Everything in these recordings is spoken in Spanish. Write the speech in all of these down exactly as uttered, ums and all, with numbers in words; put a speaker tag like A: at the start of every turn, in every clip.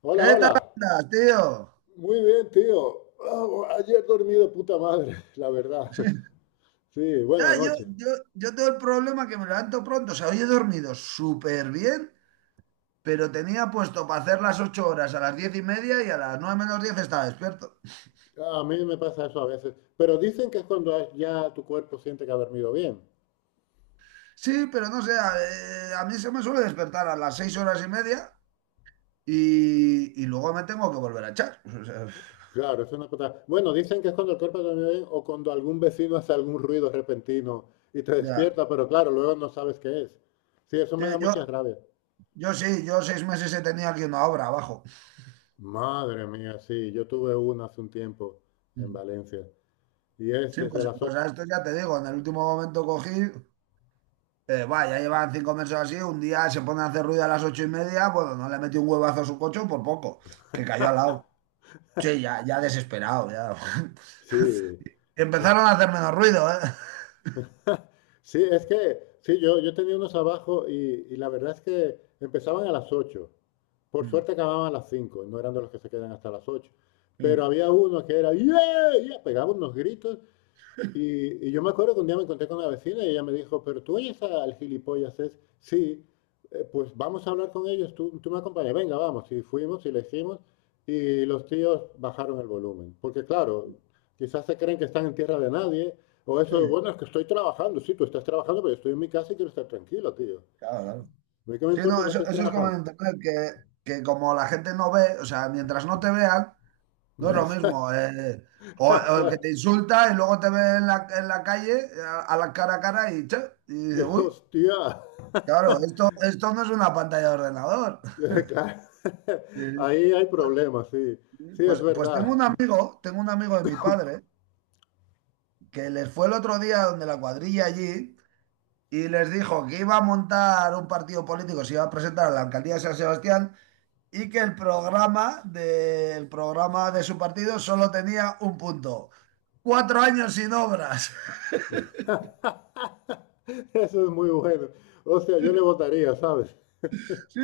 A: Hola,
B: ¿Qué tal
A: hola.
B: andas, tío?
A: Muy bien, tío. Ah, ayer dormí de puta madre, la verdad. Sí,
B: Ya,
A: buena
B: yo,
A: noche.
B: yo, yo tengo el problema que me levanto pronto. O sea, hoy he dormido súper bien, pero tenía puesto para hacer las ocho horas a las diez y media y a las nueve menos diez estaba despierto.
A: Ah, a mí me pasa eso a veces. Pero dicen que es cuando has- ya tu cuerpo siente que ha dormido bien.
B: Sí, pero no sé, a, eh, a mí se me suele despertar a las seis horas y media y, y luego me tengo que volver a echar. O sea,
A: Claro, es una cosa. Bueno, dicen que es cuando el cuerpo ha dormido bien o cuando algún vecino hace algún ruido repentino y te
B: ya.
A: despierta, pero claro, luego no sabes qué es. Sí, eso
B: Sí,
A: me da
B: Yo,
A: mucha rabia.
B: yo sí, yo seis meses he tenido aquí una obra abajo.
A: Madre mía, sí, yo tuve una hace un tiempo en
B: Mm.
A: Valencia y es
B: Sí,
A: desde
B: pues,
A: las
B: pues
A: ocho
B: a esto ya te digo, en el último momento cogí. Eh, va, ya llevan cinco meses así. Un día se pone a hacer ruido a las ocho y media, bueno, no le metió un huevazo a su coche por poco, que cayó al lado. Sí, ya, ya desesperado, ya.
A: Sí, es
B: Empezaron a hacer menos ruido, ¿eh?
A: Sí, es que, sí, yo, yo tenía unos abajo y, y la verdad es que empezaban a las ocho. Por
B: Mm.
A: suerte acababan a las cinco. No eran de los que se quedan hasta las ocho.
B: Sí,
A: Pero había uno que era, ¡yeah! Yeah, pegaba unos gritos y, y yo me acuerdo que un día me encontré con una vecina y ella me dijo, pero tú oyes a- al gilipollas, es, sí, eh, pues vamos a hablar con ellos, tú, tú me acompañas, venga, vamos. Y fuimos y le hicimos y los tíos bajaron el volumen. Porque claro, quizás se creen que están en tierra de nadie o eso,
B: sí,
A: bueno, es que estoy trabajando, sí, tú estás trabajando, pero yo estoy en mi casa y quiero estar tranquilo, tío.
B: claro, claro.
A: ¿A mí qué me
B: Sí,
A: importa
B: no,
A: que
B: eso,
A: estés
B: eso es como en
A: trabajando?
B: internet, que, que, como la gente no ve, o sea, mientras no te vean, no
A: Y
B: es lo
A: esa-
B: mismo. eh. o, o, el que
A: Claro.
B: te insulta y luego te ve en la, en la calle, a, a la cara a cara y, che, y
A: Y,
B: dice, uy,
A: Hostia,
B: claro, esto, esto no es una pantalla de ordenador.
A: claro.
B: Sí.
A: Ahí hay problemas, sí. Sí, es
B: Pues, pues tengo
A: verdad.
B: un amigo, tengo un amigo de mi padre, que les fue el otro día donde la cuadrilla allí y les dijo que iba a montar un partido político, se iba a presentar a la alcaldía de San Sebastián, y que el programa de, el programa de su partido solo tenía un punto. Cuatro años sin obras.
A: Eso es muy bueno. Hostia, yo le votaría, ¿sabes?
B: Sí.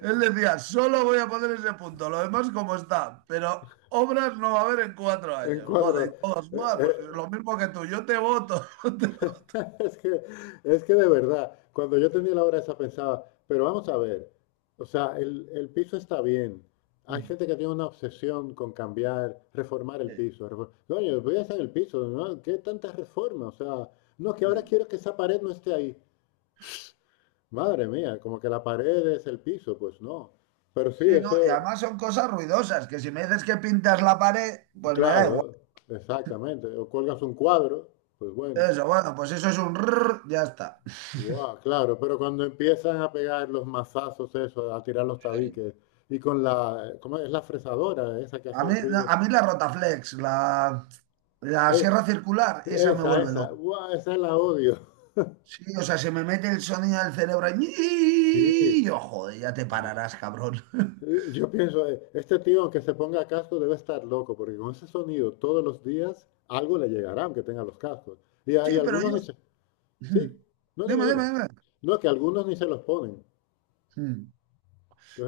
B: Él decía: «Solo voy a poner ese punto, lo demás como está, pero obras no va a haber en cuatro
A: En
B: años. Joder, y
A: cuadro.
B: todos:
A: Eh,
B: «Buah, pues
A: eh,
B: lo mismo que tú, yo te voto».
A: es que, es que, de verdad, cuando yo tenía la hora esa pensaba, pero vamos a ver, o sea, el, el piso está bien. Hay gente que tiene una obsesión con cambiar, reformar el
B: Sí,
A: piso. refor- Coño, voy a hacer el piso, ¿no? ¿Qué tanta reforma? O sea, no, que ahora
B: sí.
A: quiero que esa pared no esté ahí. Madre mía, como que la pared es el piso, pues no. Pero sí,
B: Sí, no, y
A: eso,
B: además son cosas ruidosas, que si me dices que pintas la pared, pues me da
A: claro,
B: igual.
A: exactamente. O cuelgas un cuadro, pues bueno,
B: Eso, bueno, pues eso es un rrr, ya está.
A: guau, claro. Pero cuando empiezan a pegar los mazazos, eso, a tirar los
B: Sí.
A: tabiques, y con la, ¿cómo es la fresadora esa que
B: A
A: hace el
B: mí, no,
A: ruido?
B: a mí la Rotaflex, la, la
A: Es,
B: sierra circular, esa me
A: esa,
B: vuelve
A: esa,
B: loco.
A: guau, esa la odio.
B: Sí, o sea, se me mete el sonido del cerebro
A: Sí,
B: y yo, joder, ya te
A: ma-
B: pararás, cabrón.
A: eh, yo pienso, eh, este tío, aunque se ponga casco, debe estar loco, porque con ese sonido todos los días algo le llegará, aunque tenga los cascos. Y,
B: Sí,
A: hay
B: pero
A: algunos
B: yo...
A: ni se, sí,
B: Mm.
A: no dime,
B: Dime,
A: dime.
B: dime, dime.
A: No, que algunos ni se los ponen.
B: Mm.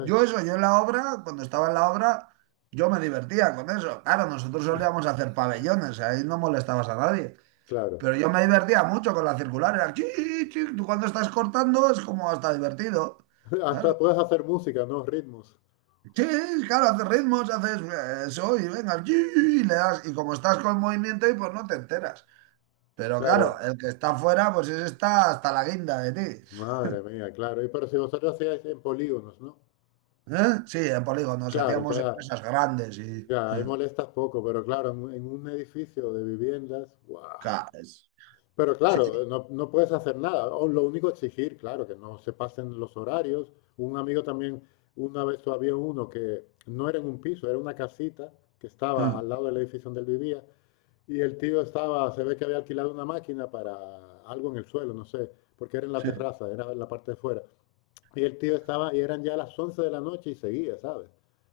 B: Yo eso, yo en la obra, cuando estaba en la obra, yo me divertía con eso. Claro, nosotros solíamos hacer pabellones, ahí no molestabas a nadie.
A: claro.
B: Pero yo me divertía mucho con la circular. Era chi, chi, tú cuando estás cortando es como hasta divertido.
A: Hasta
B: Claro,
A: puedes hacer música, ¿no? Ritmos.
B: chi, claro, haces ritmos, haces eh, eso y venga, chi, y le das. Y como estás con movimiento y pues no te enteras. Pero claro,
A: Claro.
B: el que está fuera, pues ese está hasta la guinda de ti.
A: Madre mía, claro. Y pero si vosotros hacíais en polígonos, ¿no?
B: ¿Eh? Sí, en polígonos
A: Claro,
B: hacíamos
A: entonces
B: empresas grandes y...
A: ya, ya, ahí molestas poco, pero claro, en, un en un edificio de viviendas, ¡guau!
B: Claro, es-
A: Pero
B: sí,
A: claro,
B: sí,
A: no, no puedes hacer nada. O lo único exigir, claro, que no se pasen los horarios. Un amigo también, una vez había uno que no era en un piso, era una casita que estaba
B: eh,
A: al lado del edificio donde él vivía, y el tío estaba, se ve que había alquilado una máquina para algo en el suelo, no sé, porque era en la
B: sí,
A: terraza, era en la parte de fuera. Y el tío estaba, y eran ya las once de la noche y seguía, ¿sabes?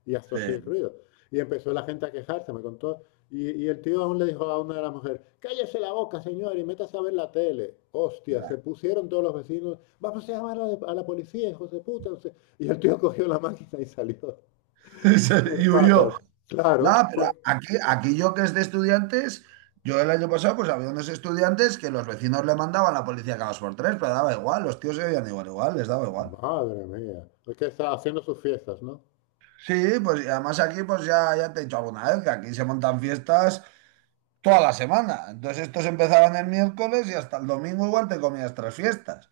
A: Y hasta así
B: sí.
A: ruido. Y empezó la gente a quejarse, me contó. Y, y el tío aún le dijo a una de las mujeres, cállese la boca, señor, y métase a ver la tele. Hostia, se pusieron todos los vecinos, vamos a llamar a la, a la policía, hijos de puta, no sé. Y el tío cogió la máquina y salió
B: O sea,
A: por
B: y huyó.
A: patas.
B: No,
A: Claro,
B: pero
A: porque,
B: aquí, aquí, yo que es de estudiantes, yo el año pasado pues había unos estudiantes que los vecinos le mandaban a la policía cada dos por tres, pero daba igual, los tíos se veían igual, igual, les daba igual.
A: madre mía, porque que está haciendo sus fiestas, ¿no?
B: Sí, pues y además aquí pues ya, ya te he dicho alguna vez que aquí se montan fiestas toda la semana. Entonces estos empezaban el miércoles y hasta el domingo igual te comías tres fiestas.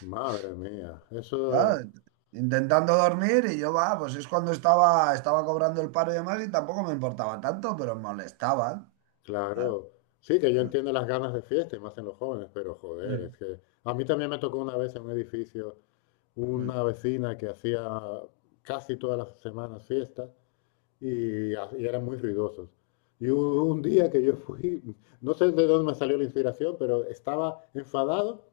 A: Madre mía, eso,
B: ¿Sabes? Intentando dormir y yo va, pues es cuando estaba, estaba, cobrando el paro y demás y tampoco me importaba tanto, pero me molestaban. ¿Sabes?
A: claro. Sí, que yo entiendo las ganas de fiesta y más en los jóvenes, pero
B: Sí,
A: joder, es que a mí también me tocó una vez en un edificio
B: sí,
A: una vecina que hacía casi todas las semanas fiesta y, ha- y eran muy ruidosos. Y
B: sí.
A: hubo un día que yo fui, no sé de dónde me salió la inspiración, pero estaba enfadado.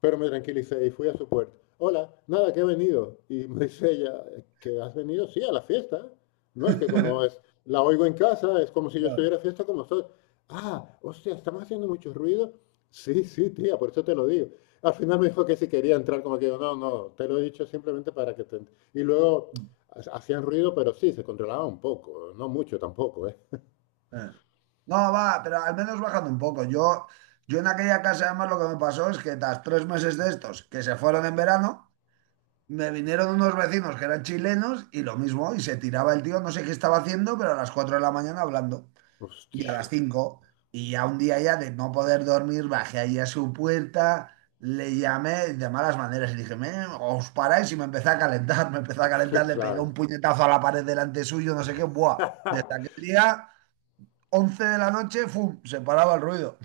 A: Pero me tranquilicé y fui a su puerta. Hola, nada, que he venido. Y me dice ella, ¿que has venido? Sí, a la fiesta. No, es que como es, la oigo en casa, es como si yo
B: Claro.
A: estuviera a fiesta con vosotros. Ah, hostia, estamos haciendo mucho ruido. Sí, sí, tía, por eso te lo digo. Al final me dijo que si quería entrar, como que yo, no, no, te lo he dicho simplemente para que te... ent-". Y luego ha- hacían ruido, pero sí, se controlaba un poco, no mucho tampoco, ¿eh?
B: Eh. No, va, pero al menos bajando un poco. Yo, yo en aquella casa, además, lo que me pasó es que tras tres meses de estos, que se fueron en verano, me vinieron unos vecinos que eran chilenos y lo mismo, y se tiraba el tío, no sé qué estaba haciendo, pero a las cuatro de la mañana hablando, y a las
A: Hostia,
B: cinco, y ya un día ya de no poder dormir, bajé ahí a su puerta, le llamé de malas maneras y dije: "Me, os paráis», y me empecé a calentar. Me empecé a calentar, le pegué
A: claro.
B: un puñetazo a la pared delante suyo, no sé qué, buah. Desde aquel día, once de la noche, ¡fum!, se paraba el ruido.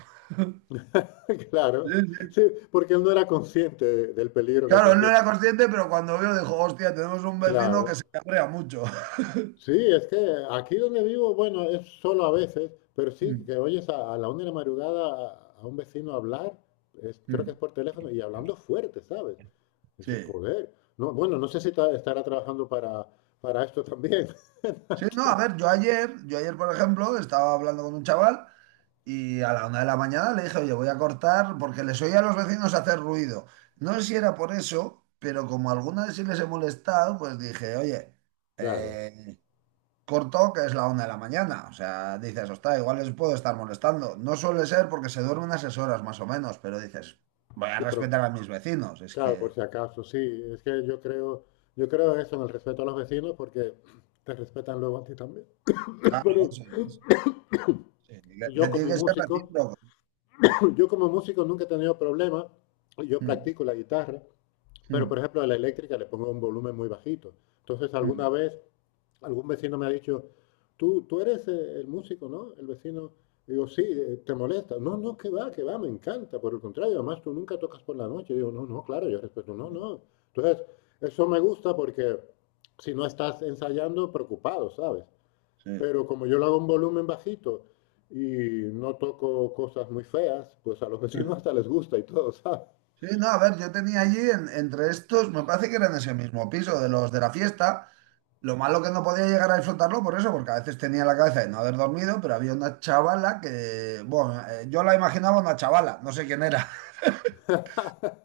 B: Sí,
A: Claro,
B: sí.
A: sí, porque él no era consciente de- del peligro que
B: Claro, él no
A: corría.
B: era consciente, pero cuando vio dijo: «Hostia, tenemos un vecino
A: Claro,
B: que se cabrea mucho».
A: sí, es que aquí donde vivo, bueno, es solo a veces, pero sí,
B: Mm,
A: que oyes a, a la una de la madrugada a, a un vecino hablar, es- creo que es
B: mm.
A: por teléfono, y hablando fuerte, ¿sabes? Eso es
B: Sí.
A: joder. No, bueno, no sé si ta- estará trabajando para, para esto también.
B: Sí, no, a ver, yo ayer, yo ayer, por ejemplo, estaba hablando con un chaval y a la una de la mañana le dije: «Oye, voy a cortar», porque les oía a los vecinos hacer ruido. No sé si era por eso, pero como alguna vez sí les he molestado, pues dije: «Oye,
A: Claro,
B: eh, corto, que es la una de la mañana». O sea, dices, ostras, igual les puedo estar molestando. No suele ser, porque se duerme unas seis horas más o menos, pero dices, voy a
A: sí, pero
B: respetar a mis vecinos. Es
A: claro, por
B: que,
A: si acaso, sí, es que yo creo, yo creo eso en el respeto a los vecinos porque te respetan luego a ti también.
B: claro,
A: Bueno,
B: eso es. Sí, que,
A: yo
B: que tiene
A: como
B: que ser
A: músico.
B: recíproco.
A: Yo como músico nunca he tenido problemas, yo
B: Mm,
A: practico la guitarra, pero por
B: mm,
A: ejemplo a la eléctrica le pongo un volumen muy bajito. Entonces alguna
B: mm,
A: vez algún vecino me ha dicho, tú, tú eres eh, el músico, ¿no? El vecino, digo, sí, eh, te molesta. No, no, que va, que va, me encanta. Por el contrario, además tú nunca tocas por la noche. Digo, no, no, claro, yo respeto, no,
B: mm.
A: no. Entonces, eso me gusta porque si no estás ensayando, preocupado, ¿sabes?
B: Sí.
A: Pero como yo lo hago en volumen bajito y no toco cosas muy feas, pues a los
B: Sí.
A: vecinos hasta les gusta y todo, ¿sabes?
B: Sí, no, a ver, yo tenía allí en- entre estos, me parece que eran ese mismo piso de los de la fiesta. Lo malo que no podía llegar a disfrutarlo por eso, porque a veces tenía la cabeza de no haber dormido, pero había una chavala que, bueno, eh, yo la imaginaba una chavala, no sé quién era,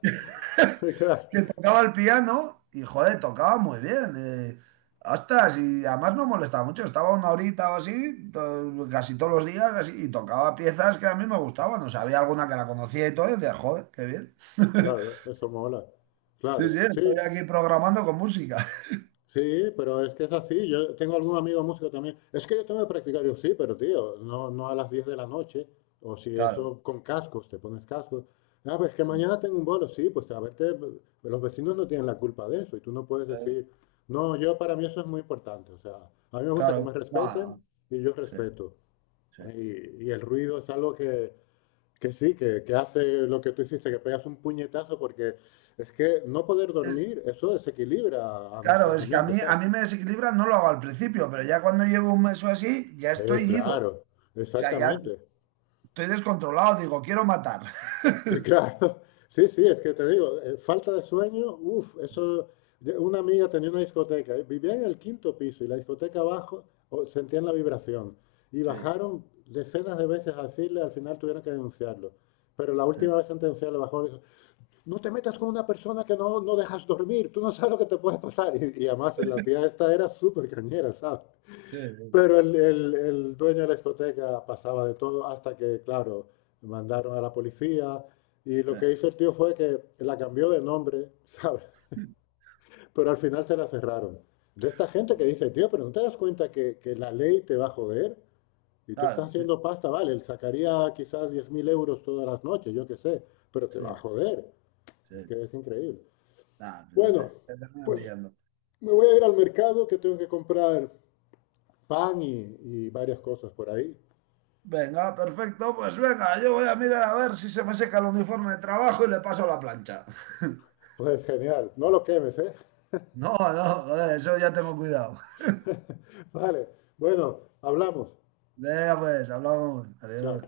A: Claro,
B: que tocaba el piano y, joder, tocaba muy bien. Eh, ostras, y además no molestaba mucho, estaba una horita o así, to- casi todos los días, así, y tocaba piezas que a mí me gustaban, o sea, había alguna que la conocía y todo, y decía, joder, qué bien.
A: claro, eso mola.
B: Sí,
A: Claro,
B: sí,
A: sí,
B: estoy aquí programando con música.
A: sí, pero es que es así. Yo tengo algún amigo músico también. Es que yo tengo que practicar. Yo, sí, pero tío, no, no a las diez de la noche. O si
B: Claro,
A: eso con cascos, te pones cascos. Ah, pues que mañana tengo un bolo. Sí, pues a verte, los vecinos no tienen la culpa de eso. Y tú no puedes
B: eh,
A: decir, no, yo para mí eso es muy importante. O sea, a mí me gusta que
B: claro,
A: me respeten
B: bueno,
A: y yo
B: sí,
A: respeto.
B: sí.
A: Y, y el ruido es algo que, que sí, que, que hace lo que tú hiciste, que pegas un puñetazo porque es que no poder
B: Es-
A: dormir, eso desequilibra a
B: claro,
A: nuestras
B: es que a mí,
A: mentes, ¿sabes?
B: a mí me desequilibra, no lo hago al principio, pero ya cuando llevo un mes o así, ya
A: Eh,
B: estoy ido.
A: claro,
B: O sea, ya
A: exactamente.
B: estoy descontrolado, digo, quiero matar.
A: Eh, Claro, sí, sí, es que te digo, eh, falta de sueño, uff, eso. yo- Una amiga tenía una discoteca, eh, vivía en el quinto piso y la discoteca abajo o- sentían la vibración. Y
B: Sí,
A: bajaron decenas de veces a decirle, al final tuvieron que denunciarlo. Pero la última
B: eh,
A: vez sentenciarlo bajó, y dijo, no te metas con una persona que no, no dejas dormir, tú no sabes lo que te puede pasar. Y, y además la tía esta era súper cañera, ¿sabes?
B: sí, sí,
A: Pero el, el- el dueño de la discoteca pasaba de todo hasta que, claro, mandaron a la policía y lo
B: eh,
A: que hizo el tío fue que la cambió de nombre, ¿sabes? Pero al final se la cerraron. De esta gente que
B: sí,
A: dice, tío, pero ¿no te das cuenta que, que la ley te va a joder? Y tú estás
B: claro, sí,
A: haciendo pasta, vale, él sacaría quizás diez mil euros todas las noches, yo qué sé, pero te va a
B: sí,
A: joder. Es
B: sí.
A: que es increíble.
B: Nah, al final te,
A: Bueno,
B: te terminan
A: pues
B: pillando.
A: me voy a ir al mercado que tengo que comprar pan y, y varias cosas por ahí.
B: Venga, perfecto, pues venga, yo voy a mirar a ver si se me seca el uniforme de trabajo y le paso la plancha.
A: Pues genial, no lo quemes, ¿eh?
B: No, no, joder, eso ya tengo cuidado.
A: Vale, bueno, hablamos.
B: Venga, pues hablamos.
A: Chao.
B: Adiós.